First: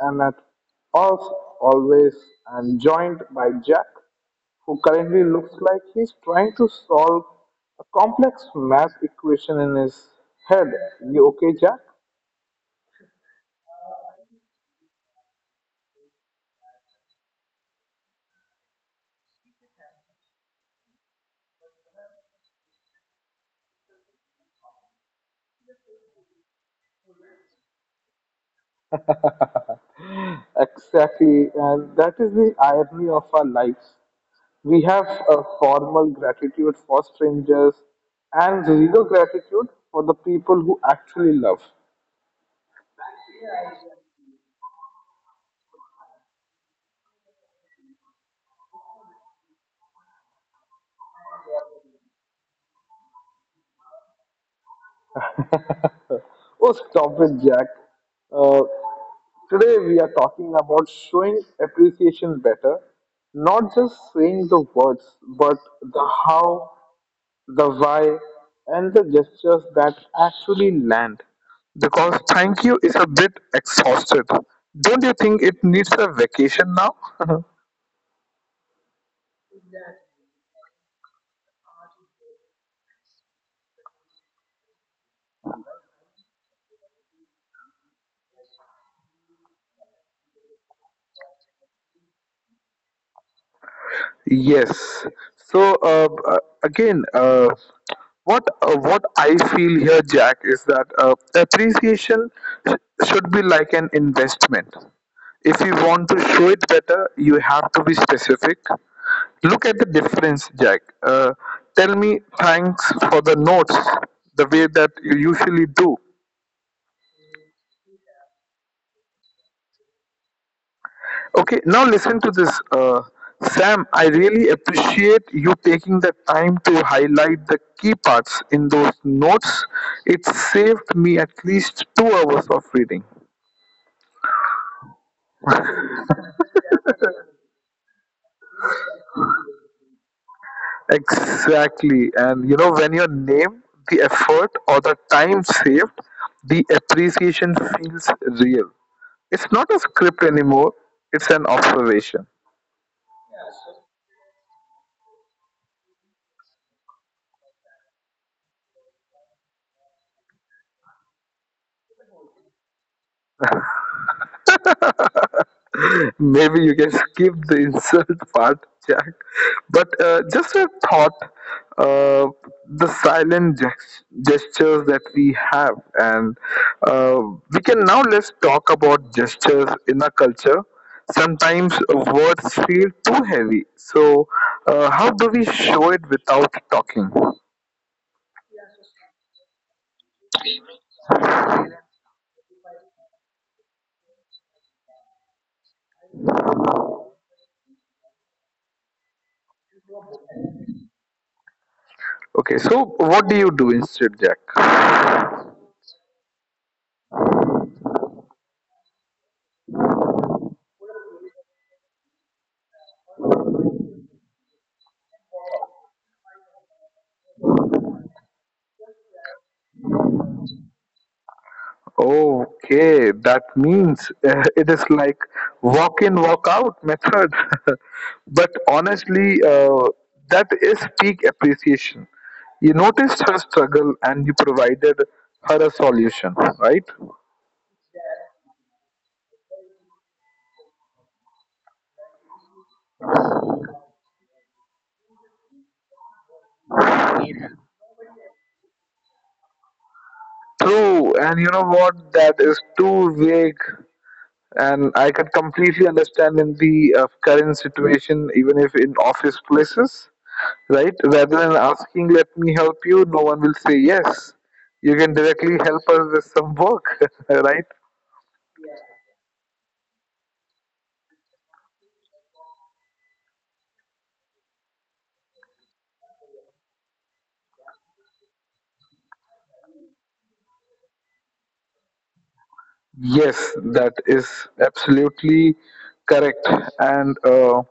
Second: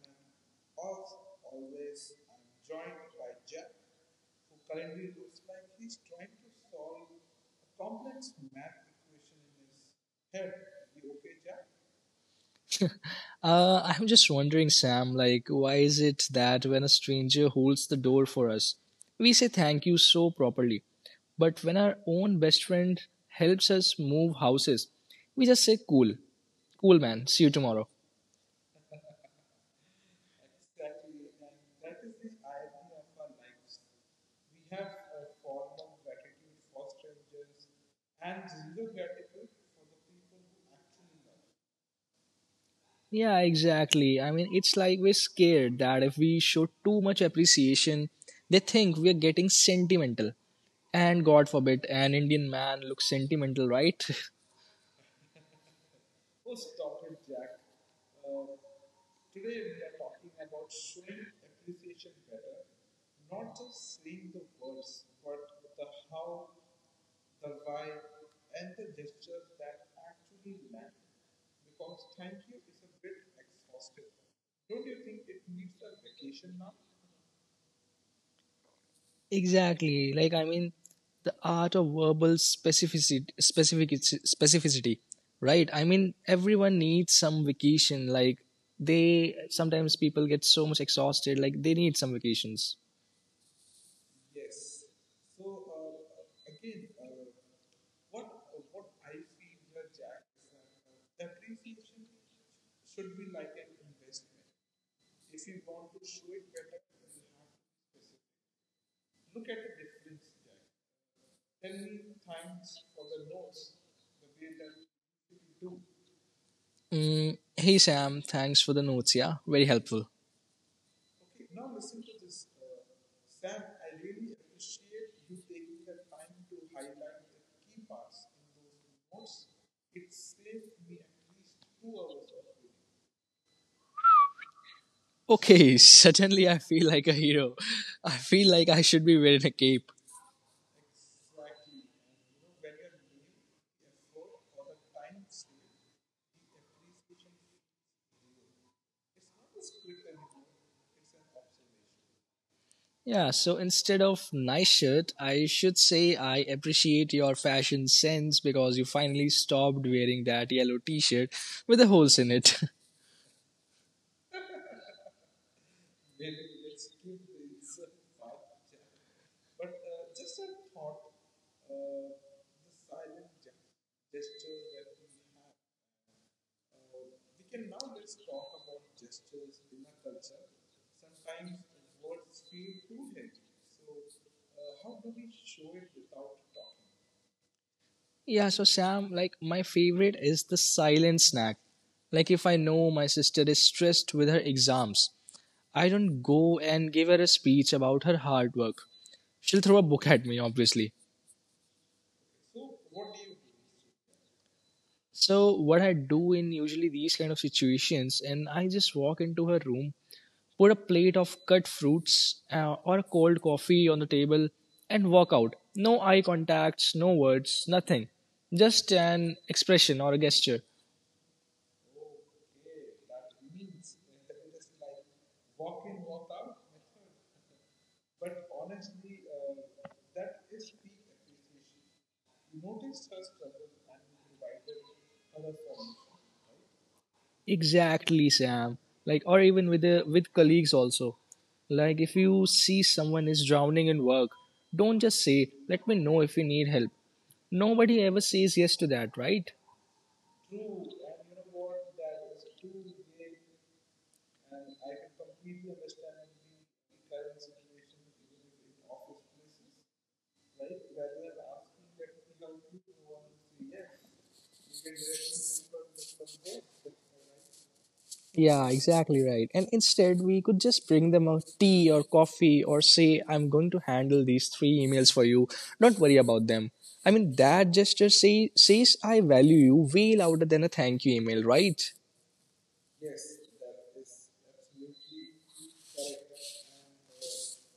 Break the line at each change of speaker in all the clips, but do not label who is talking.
and as always, I'm joined by Jack, who currently looks like he's trying to solve a complex math equation in his head. You okay, Jack?
I'm just wondering, Sam, like, why is it that when a stranger holds the door for us, we say thank you so properly? But when our own best friend helps us move houses, we just say cool. Cool, man. See you tomorrow.
Exactly, and that is the irony of our lives. We have a formal gratitude for strangers and zero gratitude for the people who actually love.
Yeah, exactly. I mean, it's like we're scared that if we show too much appreciation, they think we're getting sentimental. And God forbid, an Indian man looks sentimental, right?
Oh, stop it, Jack. Uh, Today we are talking about showing appreciation better, not just saying the words, but the how, the why, and the gestures that actually land. Because thank you is a bit exhausted. Don't you think it needs a vacation now?
Exactly. I mean, the art of verbal specificity, right? I mean, everyone needs some vacation. Like they sometimes people get so much exhausted. Like they need some vacations.
Yes. So again, what I feel here, Jack, is that appreciation sh- should be like an investment. If you want to show it better, you have to be specific. Look at the difference, Jack. Tell me thanks for the notes the way that you usually do.
Mm, hey Sam, thanks for the notes. Yeah, very helpful.
Okay, now listen to this. Sam, I really appreciate you taking the time to highlight the key parts in those notes. It saved me at least 2 hours of reading.
Okay, suddenly I feel like a hero. I feel like I should be wearing a cape.
Exactly. And you know, when your name, the effort, or the time saved, the appreciation feels real. It's not a script anymore, it's an observation.
Yeah, so instead of nice shirt, I should say I appreciate your fashion sense because you finally stopped wearing that yellow t shirt with the holes in it.
Maybe you can skip the insult part, Jack. But just a thought, uh, the silent gestures that we have, and uh, we can now, let's talk about gestures in our culture. Sometimes words feel too heavy. So, how do we show it without talking?
Yeah, so Sam, like my favorite is the silent snack. Like if I know my sister is stressed with her exams, I don't go and give her a speech about her hard work. She'll throw a book at me, obviously.
Okay, so what do you do instead, Jack?
So what I do in usually these kind of situations, and I just walk into her room, put a plate of cut fruits or a cold coffee on the table, and walk out. No eye contacts, no words, nothing. Just an expression or a gesture.
Okay, that means it is like walk in, walk out method. But honestly, that is peak appreciation. You noticed her struggle and you provided her a solution, right?
Exactly, Sam. Like, or even with with colleagues also. Like, if you see someone is drowning in work, don't just say, "Let me know if you need help." Nobody ever says yes to that, right?
True, and you know what? That is too vague, and I can completely understand in the current situation, even if in office places. Right? Rather than asking, let me help you, no one will say yes. You can directly help us with some work, right?
Yeah, exactly right. And instead, we could just bring them a tea or coffee or say, I'm going to handle these three emails for you. Don't worry about them. I mean, that gesture says, I value you way louder than a thank you email, right?
Yes, that is absolutely correct. And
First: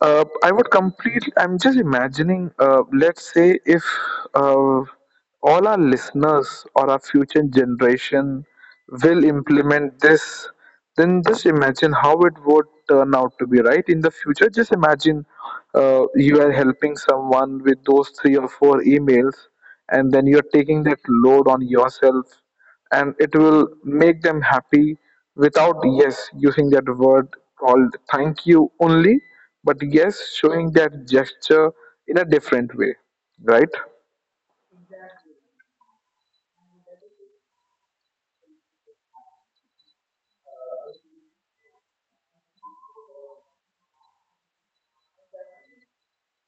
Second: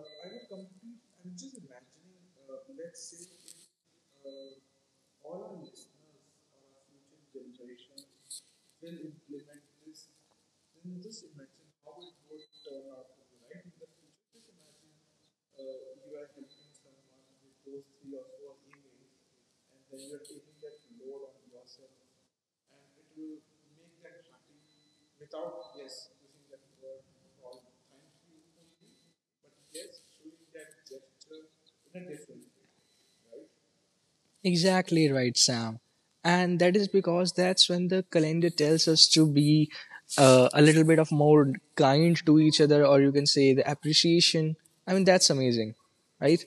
I would complete. I'm just imagining. Let's say if uh, all our listeners or our future generation will implement this, then just imagine how it would turn out to be. Right in the future, just imagine you are helping someone with those three or four emails, and then you're taking that load on yourself, and it will make them happy without, yes, using that word called thank you, only but yes showing that gesture in a different way, right?
Exactly right, Sam. And that is because that's when the calendar tells us to be a little bit of more kind to each other, or you can say the appreciation. I mean, that's amazing, right?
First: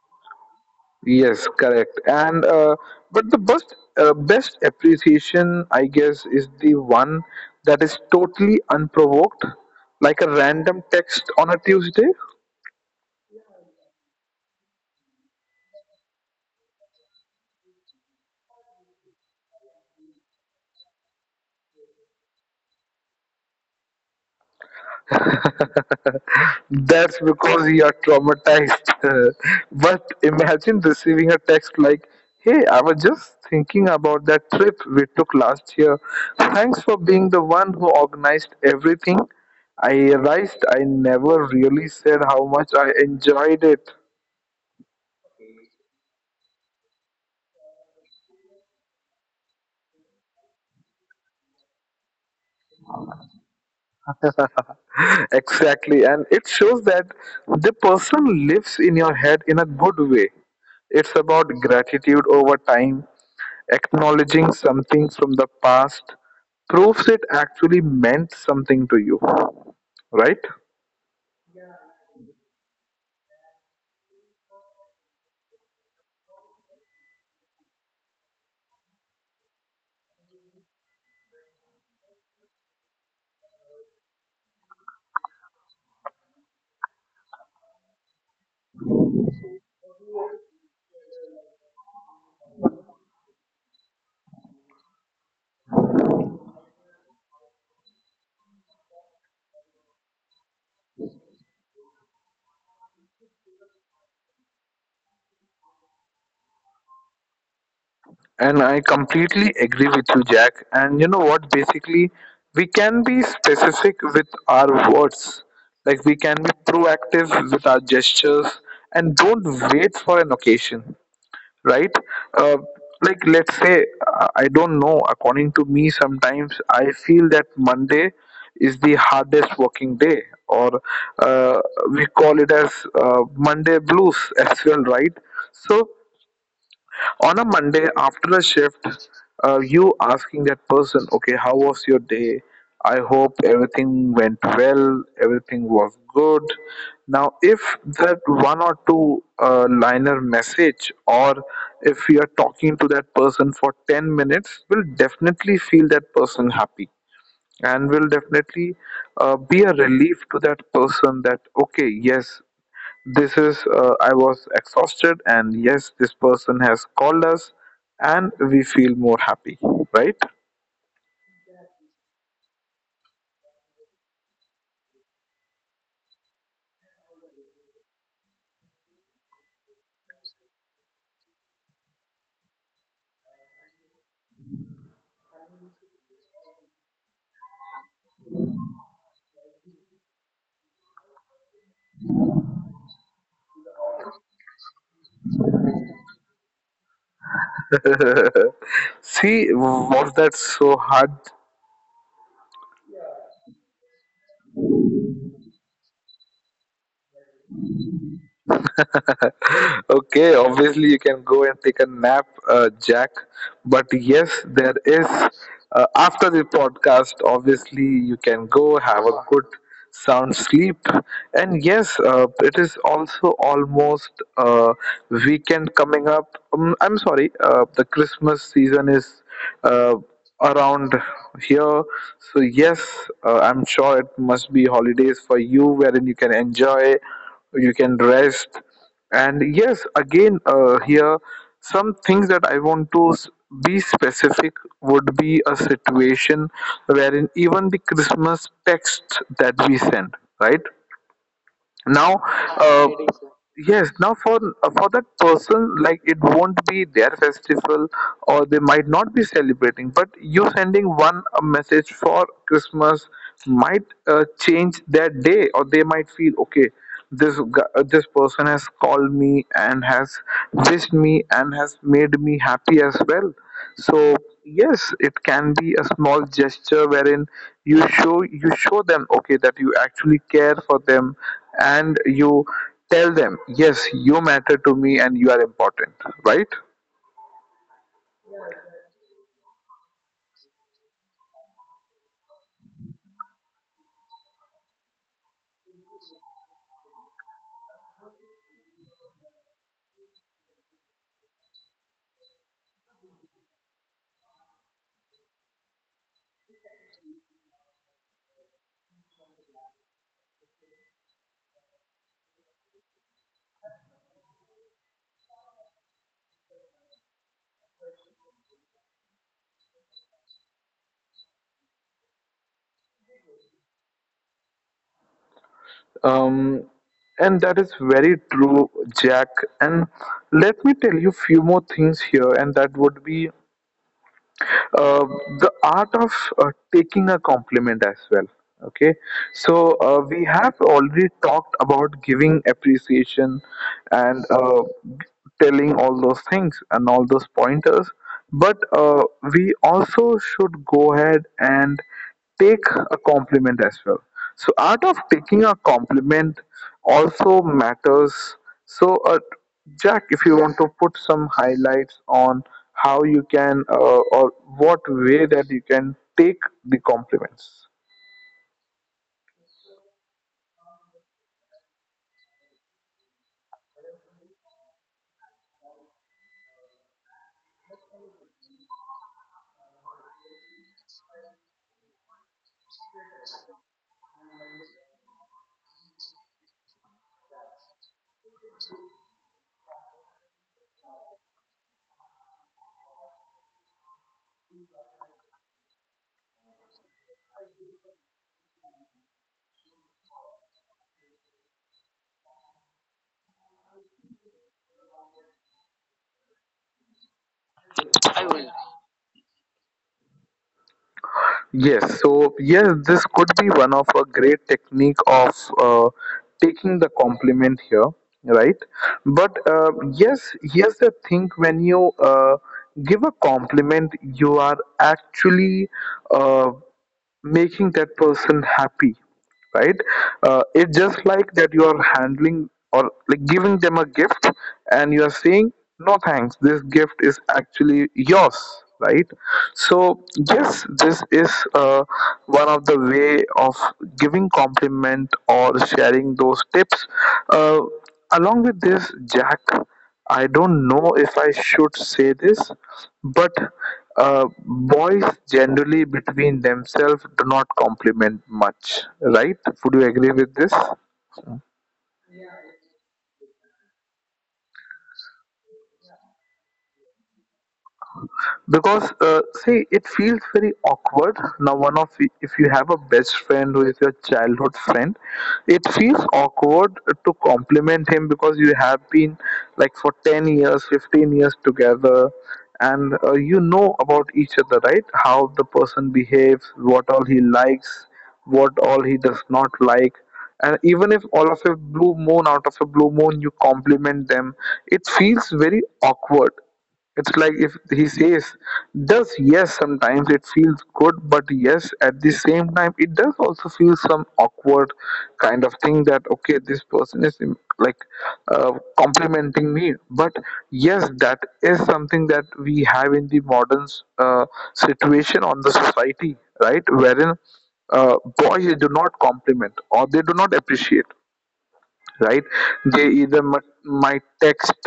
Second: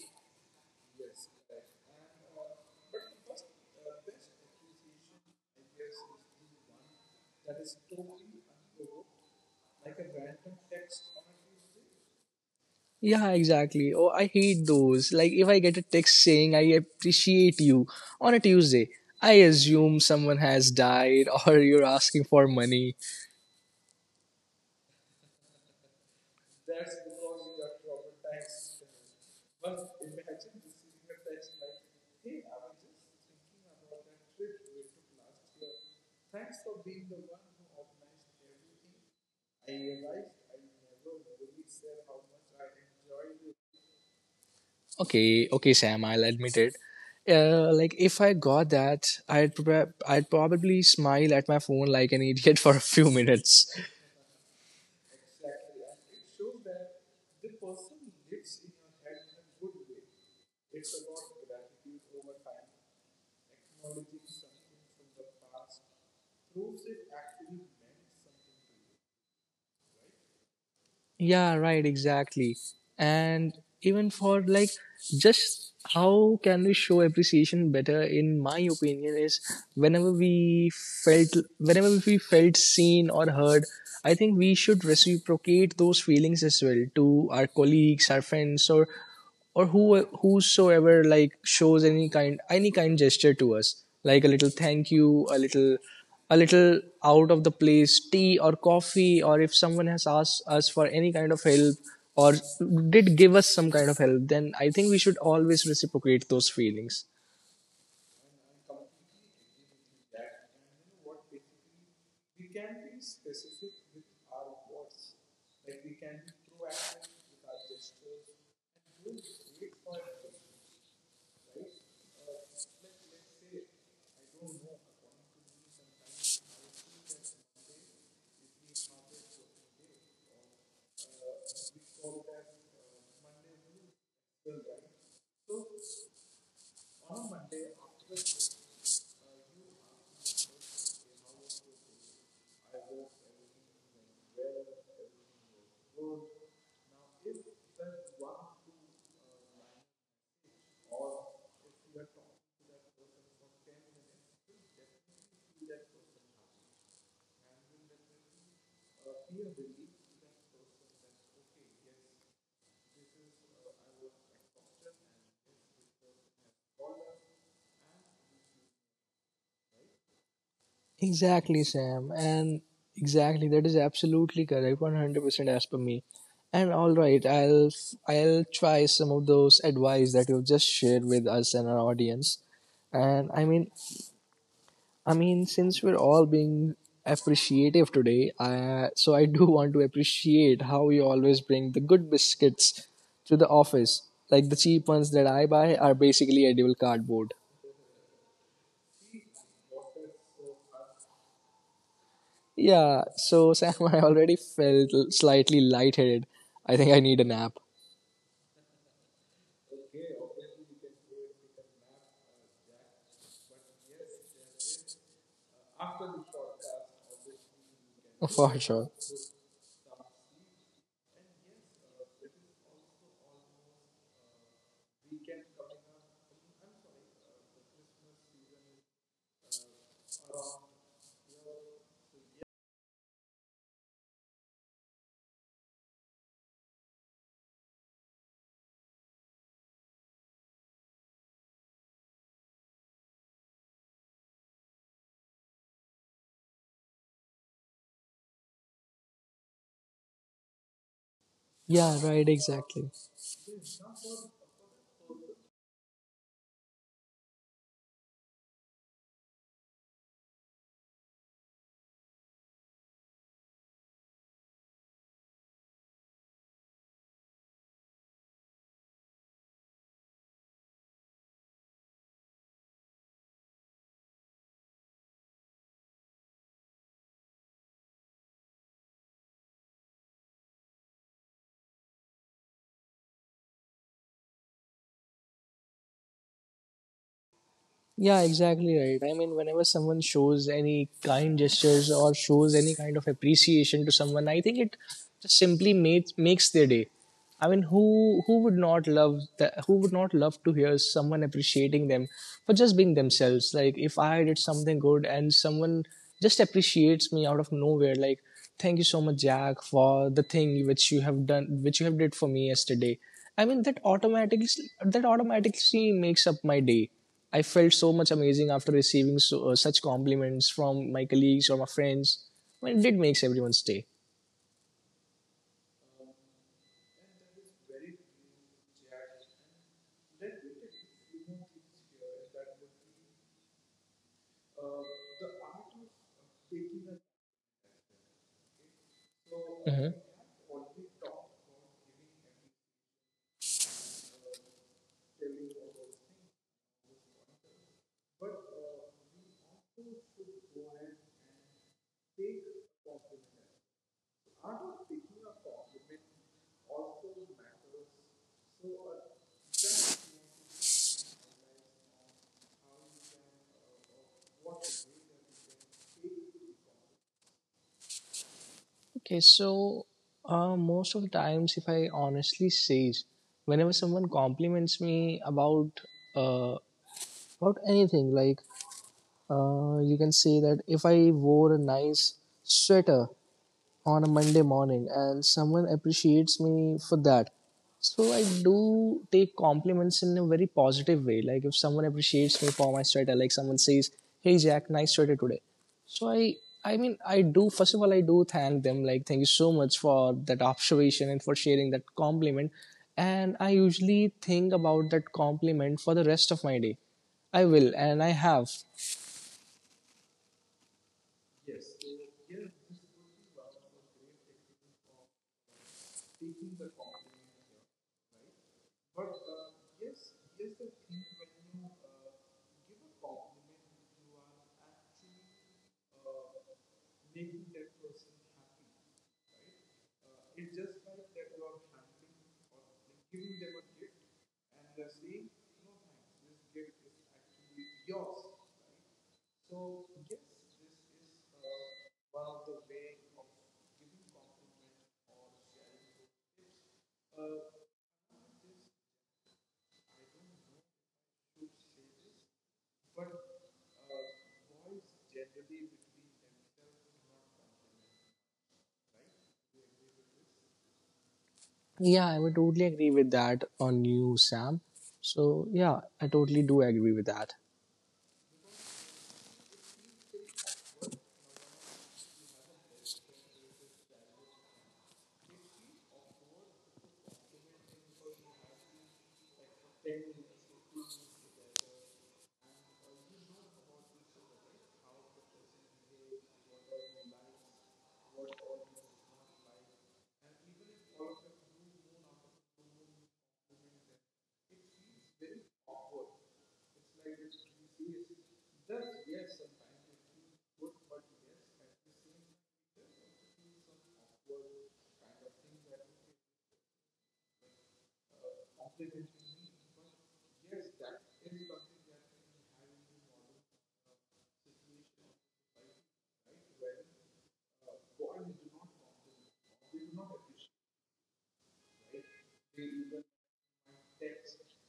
Yes, correct. And but the best best appreciation, I guess, is the one that is totally unprovoked, like a random text on a Tuesday.
Yeah, exactly. Oh, I hate those. Like, if I get a text saying I appreciate you on a Tuesday, I assume someone has died or you're asking for money.
That's because you are traumatized. But imagine receiving a text like, "Hey, I was just thinking about that trip we took last year. Thanks for being the one who organized everything. I realized I never really said how much I enjoyed it."
Okay, okay, Sam, I'll admit it. Like, if I got that, I'd probably smile at my phone like an idiot for a few minutes.
Exactly, and it shows that the person lives in your head in a good way. It's about gratitude over time, acknowledging something from the past, proves it actually meant something to you, right?
Yeah, right, exactly. And even for like just how can we show appreciation better in my opinion is whenever we whenever we felt seen or heard, I think we should reciprocate those feelings as well to our colleagues, our friends or who whosoever like shows any kind gesture to us like a little thank you a little out of the place tea or coffee, or if someone has asked us for any kind of help or did give us some kind of help, then I think we should always reciprocate those feelings.
And I completely agree with you, Jack. And you know what? Basically, we can be specific with our words, like we can be proactive with our gestures, and don't wait for an occasion. Right. uh, like, let's say, I don't know, according to me, sometimes I feel that Monday is the hardest working day, or uh, we call it as Monday blues as well, right? So on a Monday after a shift, you asking that person, okay, how was your day? I hope everything went well, everything was good. Now, if that one or two liner message, or if you are talking to that person for 10 minutes, will definitely feel that person happy and will definitely be a relief to that person that, okay, yes, this is, I was exhausted, and yes, this person has called us, and we feel more happy, right?
Exactly, Sam. And exactly, that is absolutely correct, 100% as per me. And all right, I'll try some of those advice that you've just shared with us and our audience. And I mean, since we're all being appreciative today, I, so I do want to appreciate how you always bring the good biscuits to the office. Like the cheap ones that I buy are basically edible cardboard.
See, was that so hard?
Yeah, so Sam, I already felt slightly lightheaded. I think I need a nap.
Okay, obviously you can go and take a nap, Jack. But yes, there is after the podcast. Obviously, you can
For
go
sure.
have a good sound sleep. And yes, it is also almost uh, weekend coming up. I'm sorry, the Christmas season is uh, around here. So yes, I'm sure it must be holidays for you, wherein you can enjoy, you can rest, and yes, again, here some things that I want to be specific would be a situation wherein even the Christmas text that we send, right?
Yeah,
Now,
right, exactly.
yes, now for that person, like, it won't be their festival or they might not be celebrating, but you sending one a message for Christmas might change their day, or they might feel, okay, this this person has called me and has wished me and has made me happy as well. So yes, it can be a small gesture wherein you show, you show them, okay, that you actually care for them, and you tell them, yes, you matter to me and you are important, right?
Yeah, exactly right. I mean, whenever someone shows any kind gestures or shows any kind of appreciation to someone, I think it just simply makes their day. I mean, who would not love that? Who would not love to hear someone appreciating them for just being themselves? Like, if I did something good and someone just appreciates me out of nowhere, like, thank you so much, Jack, for the thing which you have done, which you have did for me yesterday. I mean, that automatically makes up my day. I felt so much amazing after receiving so, such compliments from my colleagues or my friends. I mean, it did makes everyone's day.
Um, and that is very true, Jack. And let me tell you few more things here, and that would be uh, the art of taking a compliment as well. Okay, so
Mhm.
we have already talked about giving appreciation, and telling all those things and all those pointers, but we also should go ahead and take a compliment as well. So art of taking a compliment also matters. So uh, Jack, if you want to put some highlights on how you can, or what way that you can take the compliments.
Okay, so most of the times, if I honestly say, whenever someone compliments me uh, about anything, like you can say that if I wore a nice sweater, on a Monday morning and someone appreciates me for that. So I do take compliments in a very positive way. Like if someone appreciates me for my sweater, like someone says, Hey Jack, nice sweater today. So I mean I do first of all I do thank them, like thank you so much for that observation and for sharing that compliment. And I usually think about that compliment for the rest of my day. I will, and I have.
Yes, so yes, this could be one of a great technique of uh, taking the compliment here, right? But yes, here's the thing: when you give a compliment, you are actually uh, making that person happy, right? It's just like that you are handling or like giving them a gift, and you are saying, "No thanks, this gift is actually yours," right? So yes, this is one of the way of giving compliment or sharing those tips. uh, Along with this, Jack, I don't know if I should say this, but boys generally between themselves do not compliment much, right? Would you agree with this?
Yeah, I would totally agree with that on you, Sam. So, yeah, I totally do agree with that.
Because see, it feels very awkward. Now, one of if you have a best friend who is your childhood friend, it feels awkward to compliment him because you have been like for 10 years, 15 years together, and you know about each other, right? How the person behaves, what all he likes, what all he does not like. And even if all of a blue moon, out of a blue moon, you compliment them, it feels very awkward. It's like if he says, does, yes, sometimes it feels good, but yes, at the same time, it does also feel some awkward kind of thing that, okay, this person is, like, uh, complimenting me. But yes, that is something that we have in the modern uh, situation on the society, right? Wherein boys do not compliment or they do not appreciate, right? They either might text,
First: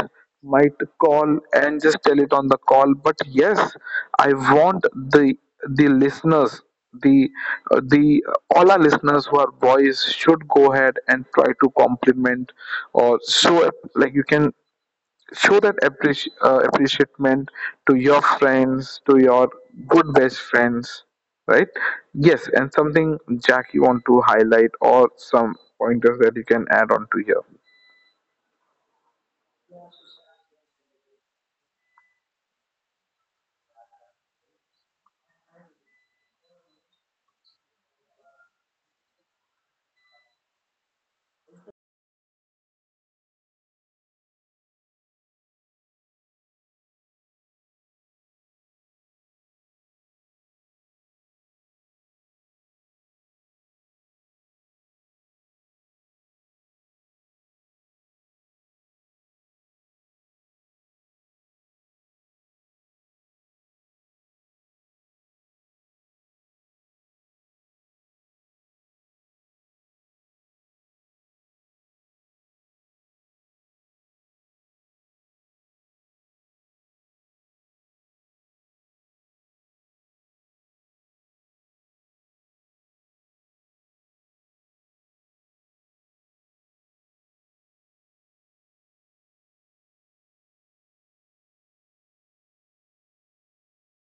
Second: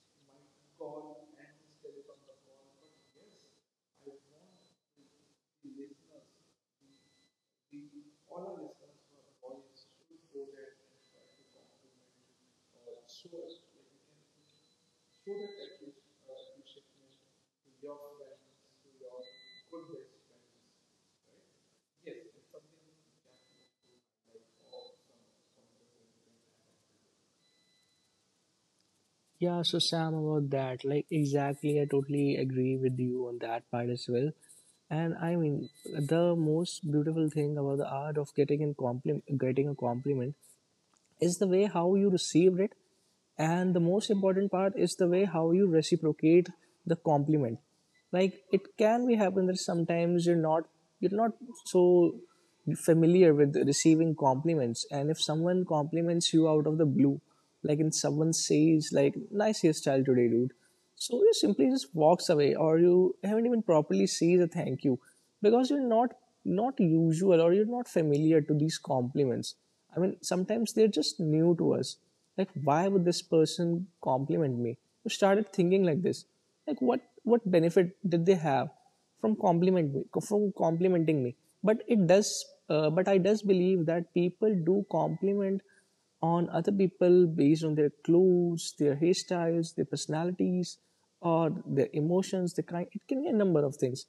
might call and just tell it on the call. But yes, I want the the listeners the the all our listeners who are boys should go ahead and try to compliment or show up, like you can show that appreciation to your friends, to your good best friends, right? Yes, and something, Jack, you want to highlight or some pointers that you can add on to here?
Yeah, so Sam, about that, like, exactly, I totally agree with you on that part as well. And I mean, the most beautiful thing about the art of getting a compliment, is the way how you received it, and the most important part is the way how you reciprocate the compliment. Like it can be happen that sometimes you're not so familiar with receiving compliments, and if someone compliments you out of the blue, like in someone says like nice hairstyle today dude, so you simply just walks away or you haven't even properly says a thank you because you're not usual or you're not familiar to these compliments. I mean, sometimes they're just new to us. Like, why would this person compliment me? You started thinking like this. Like, what benefit did they have from complimenting me? But it does. But I does believe that people do compliment on other people based on their clothes, their hairstyles, their personalities, or their emotions, the kind it can be a number of things.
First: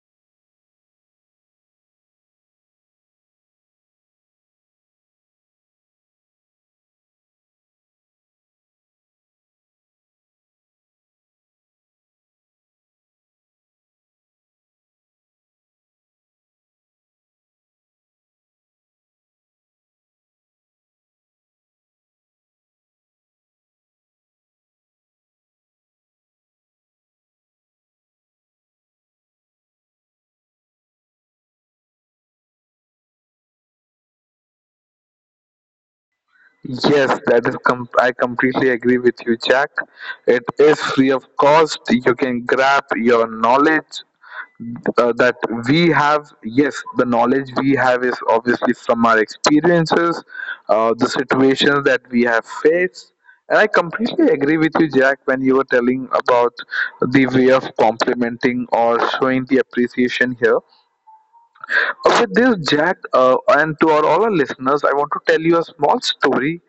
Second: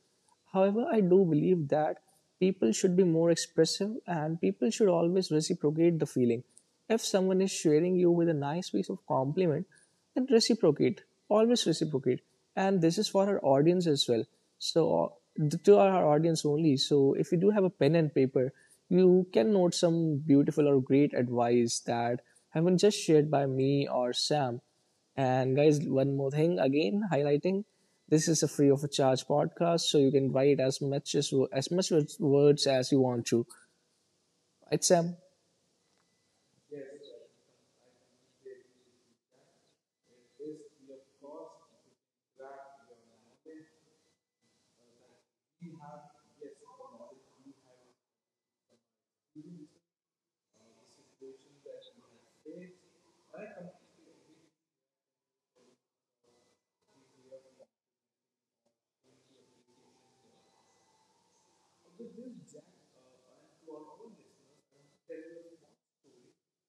However, I do believe that people should be more expressive and people should always reciprocate the feeling. If someone is sharing you with a nice piece of compliment, and reciprocate always reciprocate. And this is for our audience as well. So to our audience only, so if you do have a pen and paper, you can note some beautiful or great advice that have been just shared by me or Sam. And guys, one more thing, again highlighting, this is a free of a charge podcast, so you can write as much words as you want to, right Sam?
Yes, that is I completely agree with you, Jack. It is free of cost. You can grab your knowledge that we have. Yes, the knowledge we have is obviously from our experiences, the situations that we have faced. And I completely agree with you, Jack, when you were telling about the way of complimenting or showing the appreciation here. With this, Jack, and to our, all our listeners, I want to tell you a small story.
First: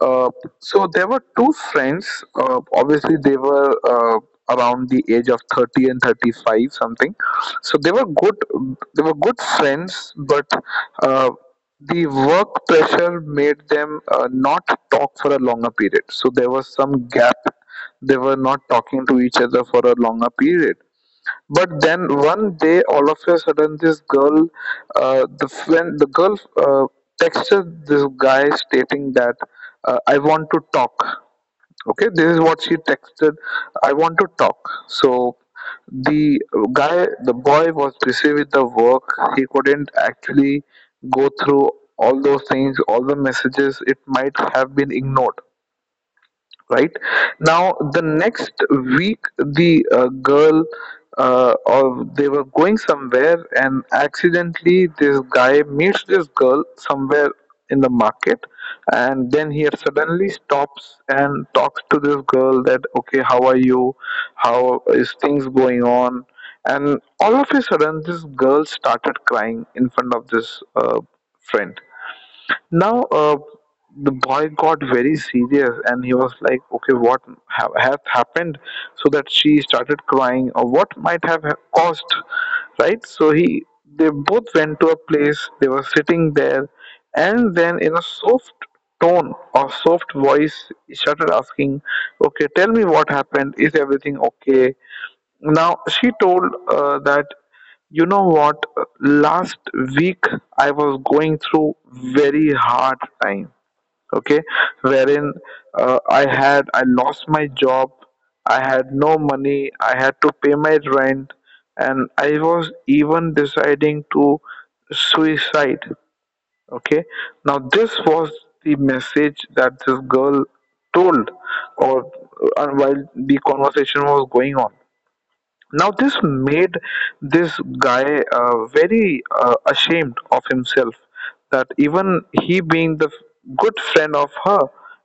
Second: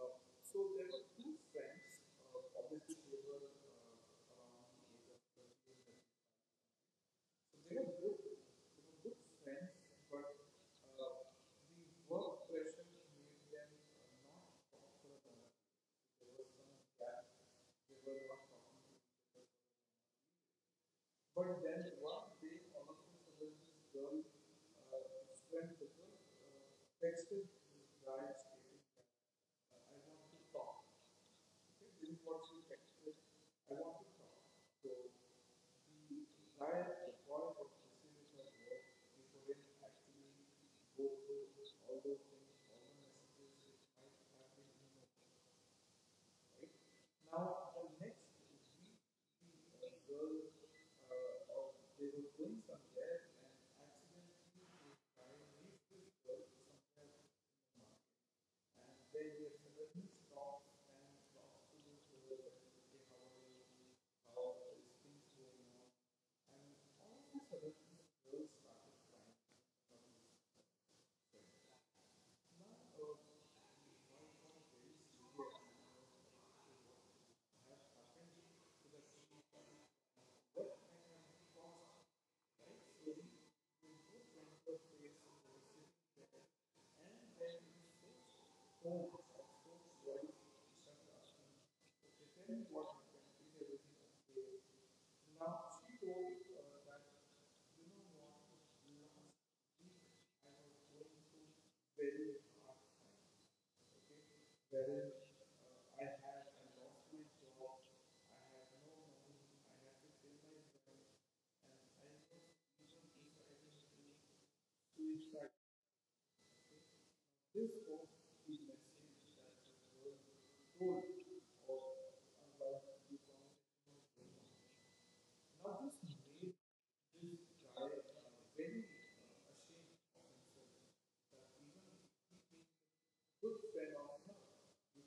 Uh, so there were two friends. Obviously, they were around the age of 30 and 35, something. So they were good. They were good friends, but uh, the work pressure made them not talk for a longer period. So there was some gap. They were not talking to each other for a longer period. But then one day, all of a sudden, this girl, the friend, the girl, texted this guy stating that I want to talk. Okay, this is what she texted. I want to talk. So the guy, the boy, was busy with the work. He couldn't actually go through all those things, all the messages. It might have been ignored right now. The next week, the girl or they were going somewhere and accidentally this guy meets this girl somewhere in the market. And then he suddenly stops and talks to this girl, that okay, how are you, how is things going on? And all of a sudden this girl started crying in front of this friend. Now, the boy got very serious and he was like, okay, what has happened? So that she started crying, or what might have caused, right? So they both went to a place, they were sitting there, and then in a soft tone or soft voice, he started asking, okay, tell me what happened, is everything okay? Now, she told that, you know what, last week I was going through very hard time, okay, wherein I lost my job, I had no money, I had to pay my rent, and I was even deciding to suicide, okay. Now, this was the message that this girl told or while the conversation was going on. Now, this made this guy very ashamed of himself, that even he being the good friend of her,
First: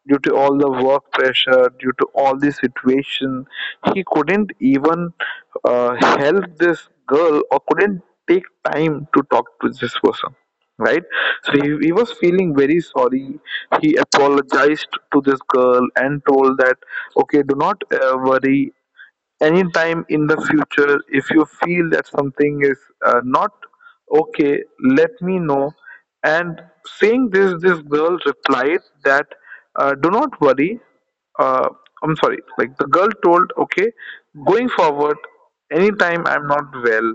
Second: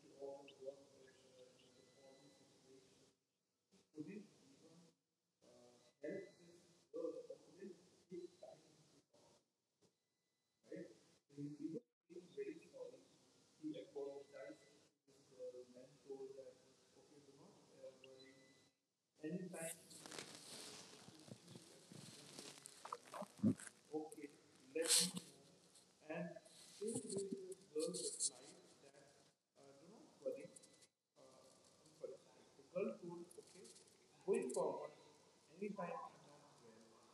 due to all the work pressure, due to all the situation, he couldn't even help this girl or couldn't take time to talk to this person, right? So he was feeling very sorry. He apologized to this girl and told that, okay, do not worry, anytime in the future if you feel that something is not okay, let me know. And saying this, this girl replied that do not worry uh, I'm sorry. Like the girl told, okay, going forward, anytime I'm not well,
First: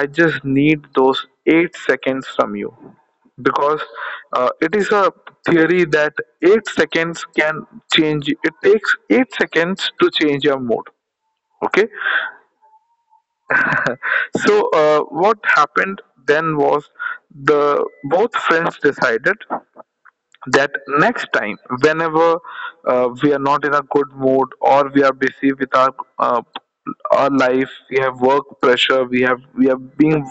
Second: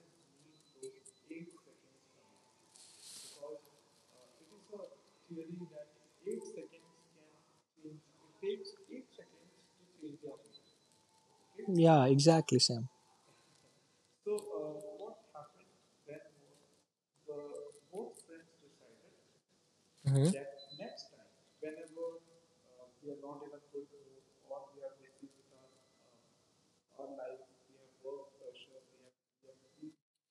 I just need those 8 seconds from you, because it is a theory that 8 seconds can change, it takes 8 seconds to change your mood, okay.
Yeah, exactly, Sam.
So what happened then was the both friends decided that next time whenever we are not in a good mood, or we are busy with uh, our life, we have work pressure, we are being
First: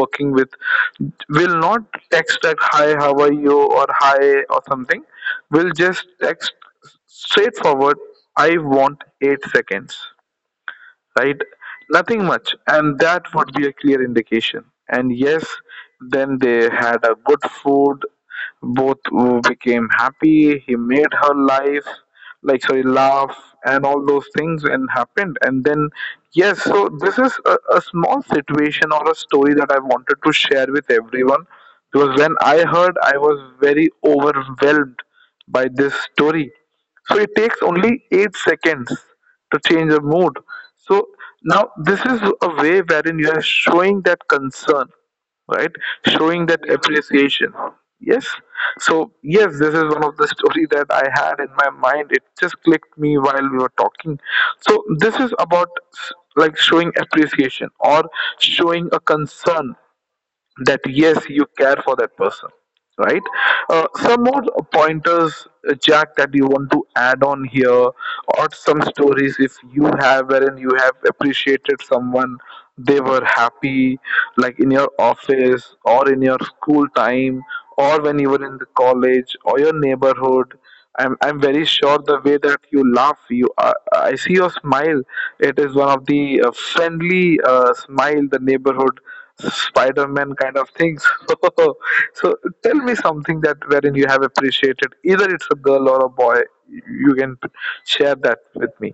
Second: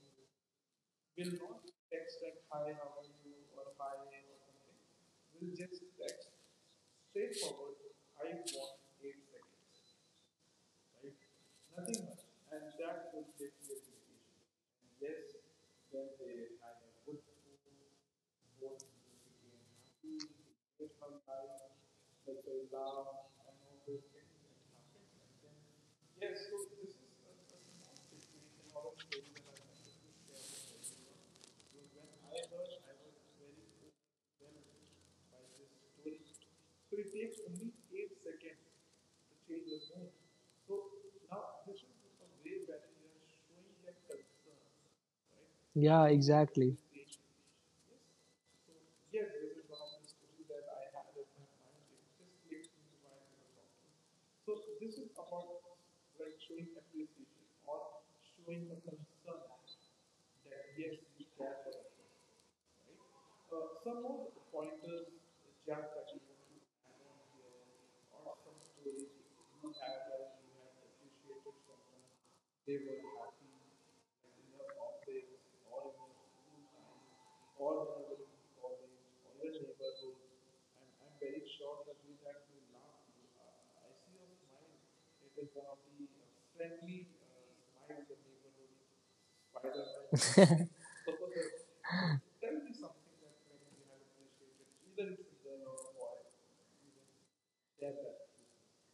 working with, will not text like, hi how are you, or hi, or something. Will just text straightforward, I want 8 seconds, right? Nothing much, and that would be a clear indication. And yes, then they had a good food. Both became happy. He made her life, like, sorry, laugh, and all those things and happened. And then yes, so this is a small situation or a story that I wanted to share with everyone, because when I heard, I was very overwhelmed by this story. So it takes only 8 seconds to change the mood. So now this is a way wherein you are showing that concern, right?
Yeah,
Showing that
exactly.
appreciation. Yes. So yes, this is one of the story that I had in my mind. It just clicked me while we were talking. So this is about like showing appreciation or showing a concern, that yes you care for that person, right? Some more pointers, Jack, that you want to add on here, or some stories if you have, wherein you have appreciated someone, they were happy, like in your office or in your school time, or when you were in the college or your neighborhood. I'm very sure, the way that you laugh, you I see your smile. It is one of the friendly smile, the neighborhood Spider-Man kind of things. So, so, tell me something that wherein you have appreciated. Either it's a girl or a boy. You can share that with me.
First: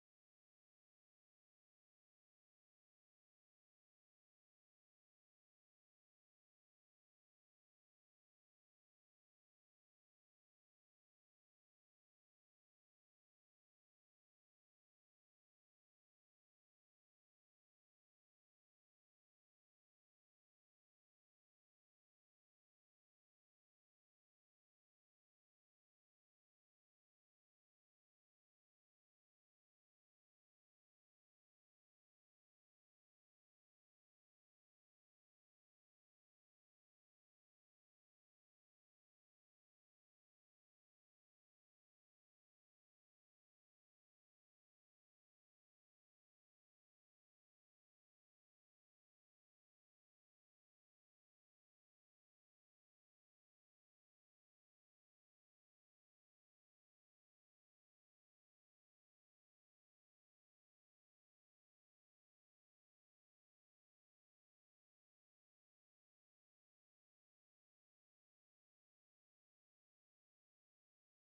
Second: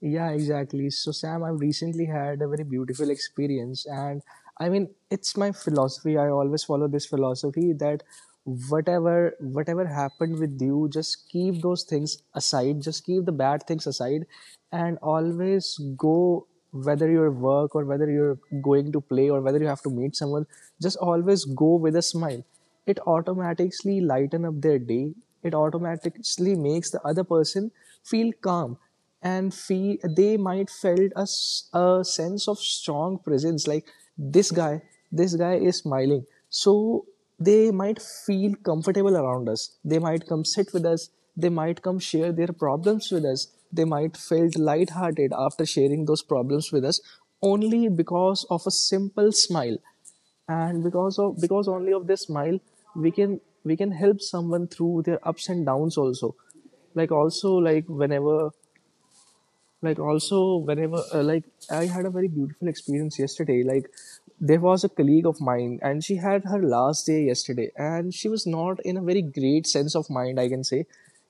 Yeah, exactly. So, Sam, I've recently had a very beautiful experience. And I mean, it's my philosophy. I always follow this philosophy that whatever happened with you, just keep those things aside, just keep the bad things aside, and always go, whether you're work or whether you're going to play or whether you have to meet someone, just always go with a smile. It automatically lighten up their day, it automatically makes the other person feel calm and feel they might felt a sense of strong presence, like this guy this guy is smiling, so they might feel comfortable around us, they might come sit with us, they might come share their problems with us, they might felt lighthearted after sharing those problems with us, only because of a simple smile. And because of because only of this smile, we can we can help someone through their ups and downs also. Like also like whenever like also whenever like I had a very beautiful experience yesterday. Like, there was a colleague of mine and she had her last day yesterday, and she was not in a very great sense of mind, I can say.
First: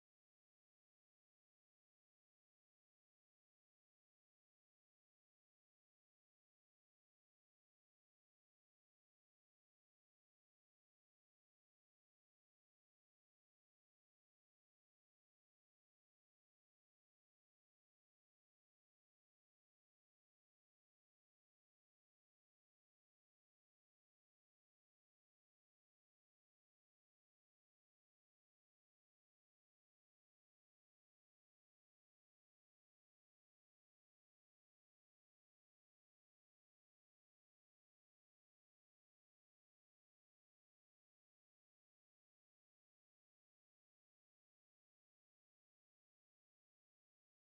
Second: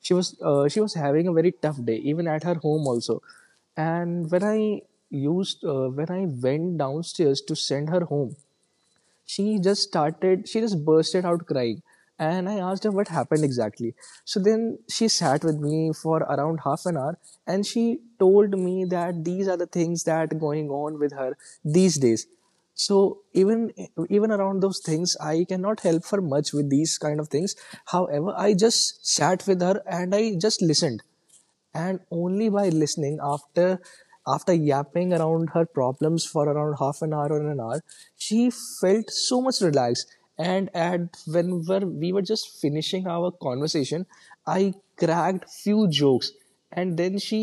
She was having a very tough day even at her home also. And when I went downstairs to send her home, she just bursted out crying, and I asked her what happened exactly. So then she sat with me for around half an hour, and she told me that these are the things that are going on with her these days. So even around those things, I cannot help her much with these kind of things. However, I just sat with her and I just listened. And only by listening, after yapping around her problems for around half an hour or an hour, she felt so much relaxed. And at we were just finishing our conversation, I cracked few jokes, and then she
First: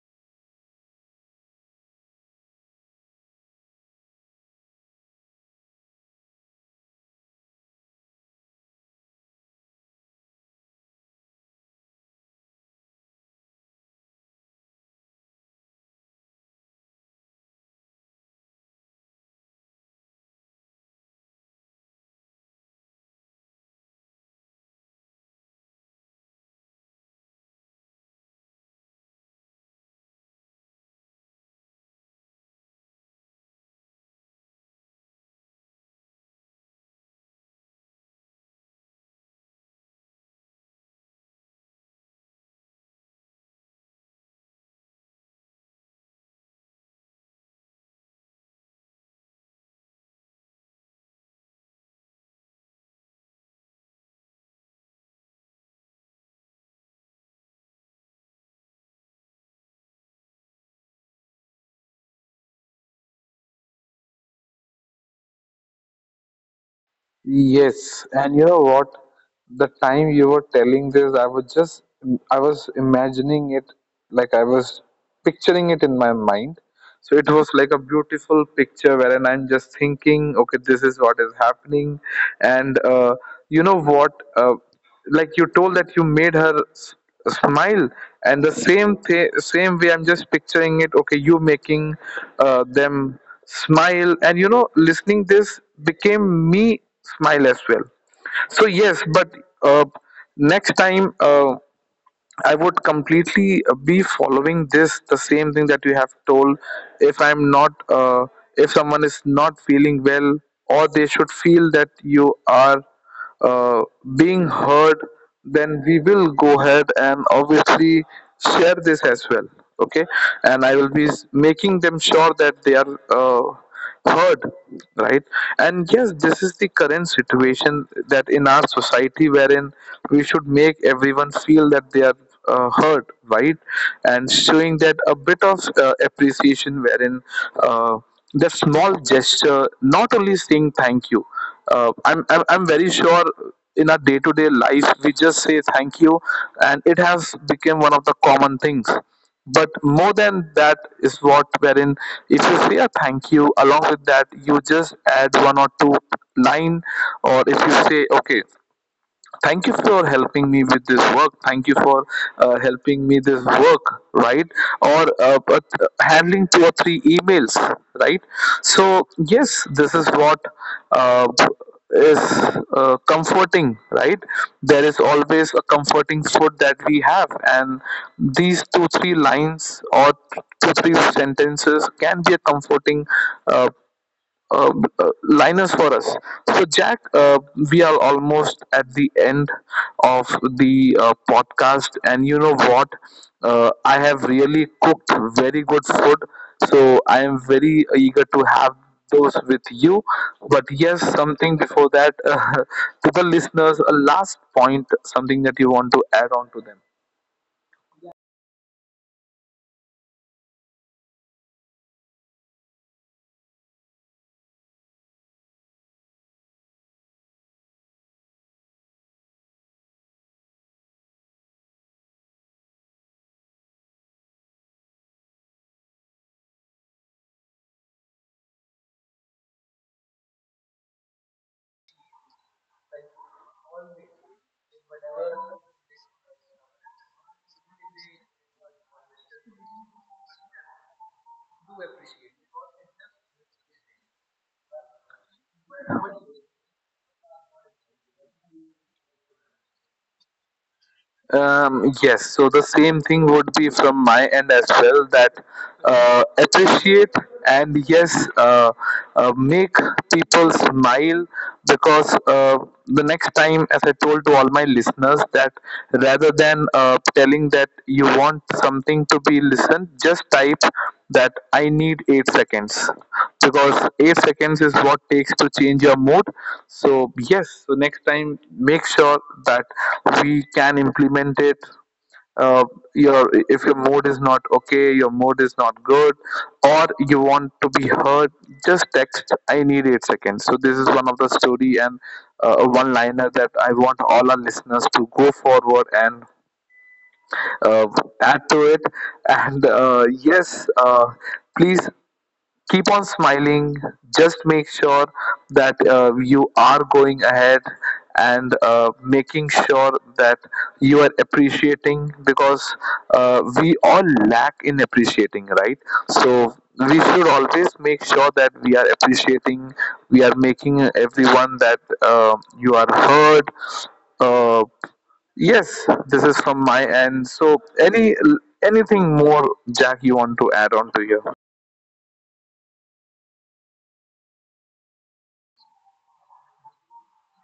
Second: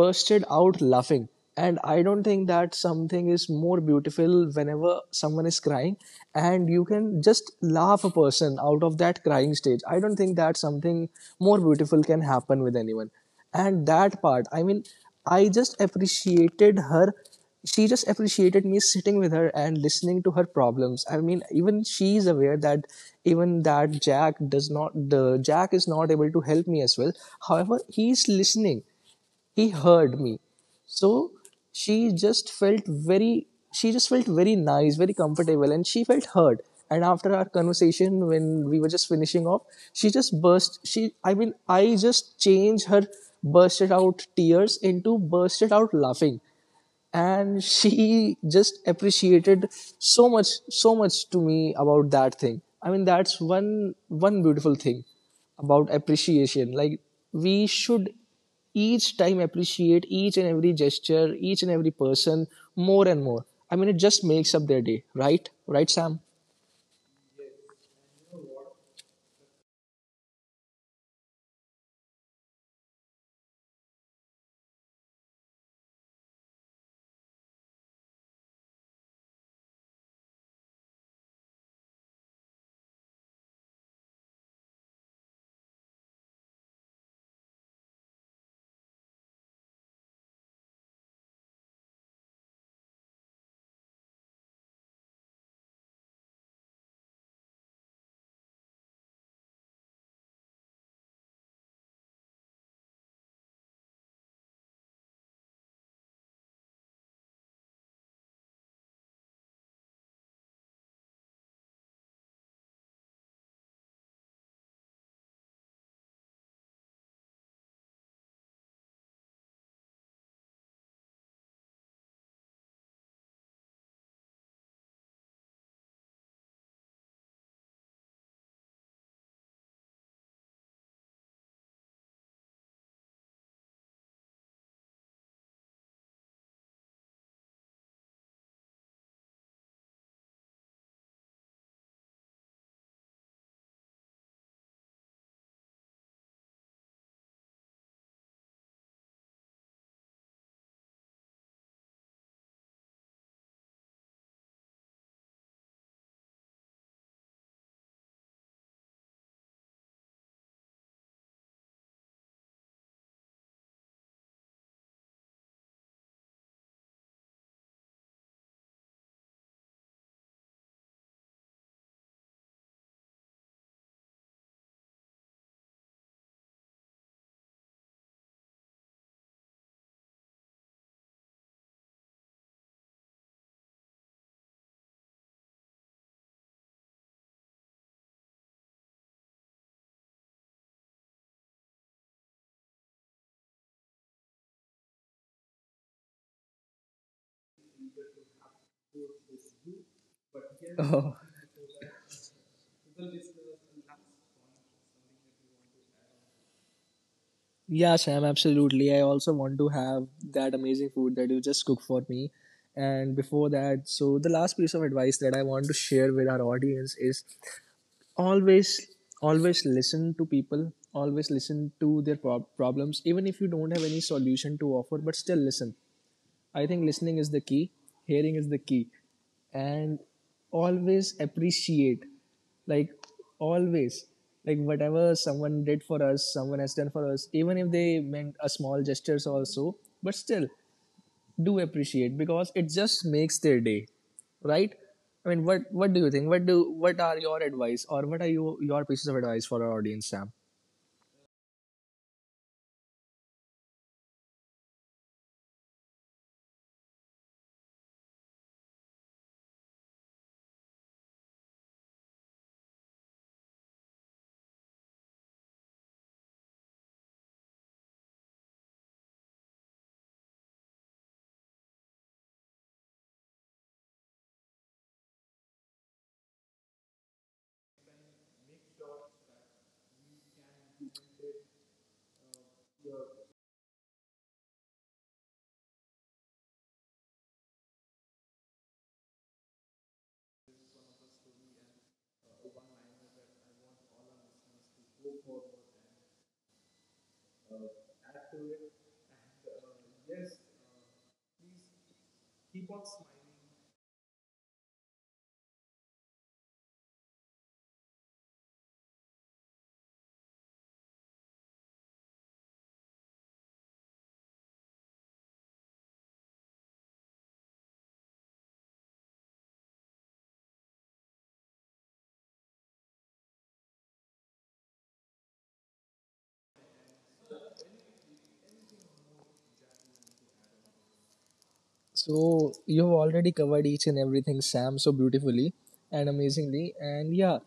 bursted out laughing. And I don't think that something is more beautiful whenever someone is crying and you can just laugh a person out of that crying stage. I don't think that something more beautiful can happen with anyone. And that part, I mean, I just appreciated her, she just appreciated me sitting with her and listening to her problems. I mean, even she is aware that even that jack does not the Jack is not able to help me as well, however he is listening, he heard me. So she just felt very she just felt very nice, very comfortable, and she felt heard. And after our conversation, when we were just finishing off, she just burst she I mean I just changed her bursted out tears into bursted out laughing. And she just appreciated so much to me about that thing. I mean, that's one beautiful thing about appreciation. Like, we should each time appreciate each and every gesture, each and every person, more and more. I mean, it just makes up their day, right Sam?
Yes, and you know what? The time you were telling this, I was imagining it, like I was picturing it in my mind. So it was like a beautiful picture wherein I'm just thinking, okay, this is what is happening. And you know what? Like you told that you made her smile, and the same way I'm just picturing it, okay, you making them smile, and you know, listening this became me smile as well. So yes, but uh, next time, I would completely be following this, the same thing that you have told. If I'm not, if someone is not feeling well, or they should feel that you are uh, being heard, then we will go ahead and obviously share this as well. Okay, and I will be making them sure that they are. Third, right? And yes, this is the current situation that in our society, wherein we should make everyone feel that they are heard, right? And showing that a bit of appreciation, wherein uh, the small gesture, not only saying thank you. I'm very sure in our day-to-day life we just say thank you, and it has become one of the common things. But more than that is what, wherein if you say a thank you, along with that you just add one or two line, or if you say, okay, thank you for helping me with this work, thank you for helping me this work, right? Or but handling two or three emails, right? So yes, this is what uh, is comforting, right? There is always a comforting food that we have, and these two three lines or two three sentences can be a comforting uh, uh, liners for us. So, Jack, we are almost at the end of the podcast, and you know what? I have really cooked very good food, so I am very eager to have those with you. But yes,
Oh
something before that, to the listeners, a last point, something that you want to add on to them.
yeah, Sam, absolutely. I also want to have that amazing food that you just cook for me. And before that, so the last piece of advice that I want to share with our audience is always, always listen to people, always listen to their problems, even if you don't have any solution to offer, but still listen. I think listening is the key, hearing is the key. And always appreciate. Like, always, like, whatever someone did for us, someone has done for us, even if they meant a small gestures also, but still do appreciate, because it just makes their day, right? I mean, what do you think? What are your advice, or what are you, your pieces of advice for our audience, Sam?
Yes, so the same thing would be from my end as well, that appreciate, and yes, make people smile. Because the next time, as I told to all my listeners, that rather than telling that you want something to be listened, just type that I need 8 seconds, because 8 seconds is what takes to change your mood. So yes, so next time, make sure that we can implement it. uh, your, if your mood is not okay, your mood is not good, or you want to be heard, just text, I need 8 seconds. So this is one of the story, and one liner that I want all our listeners to go forward and uh, add to it. And yes, uh, please keep on smiling. Just make sure that you are going ahead and making sure that you are appreciating, because we all lack in appreciating, right? So we should always make sure that we are appreciating, we are making everyone that you are heard. uh, yes, this is from my end. So any, anything more, Jack, you want to add on to here?
So you've already covered each and everything, Sam, so beautifully and amazingly, and yeah,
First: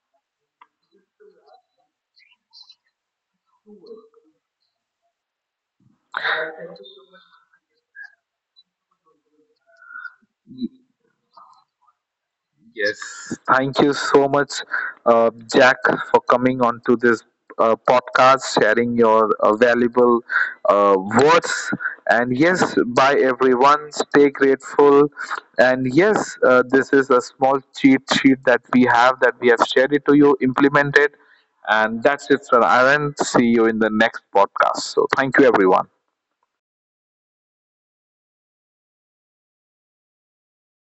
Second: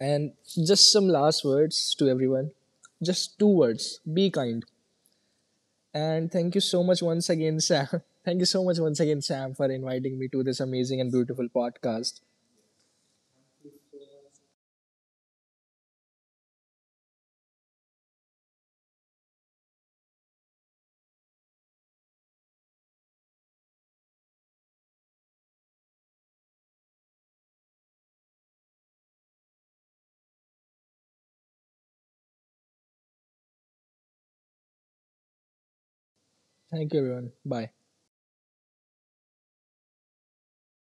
and just some last words to everyone. Just two words: be kind. And thank you so much once again, Sam. Thank you so much once again, Sam, for inviting me to this amazing and beautiful podcast.
Yes. Thank you so much, Jack, for coming on to this podcast, sharing your valuable uh, words. And yes, bye everyone. Stay grateful. And yes, this is a small cheat sheet that we have shared it to you, implement it. And that's it for Aaron. See you in the next podcast. So thank you, everyone.
Thank you, everyone. Bye.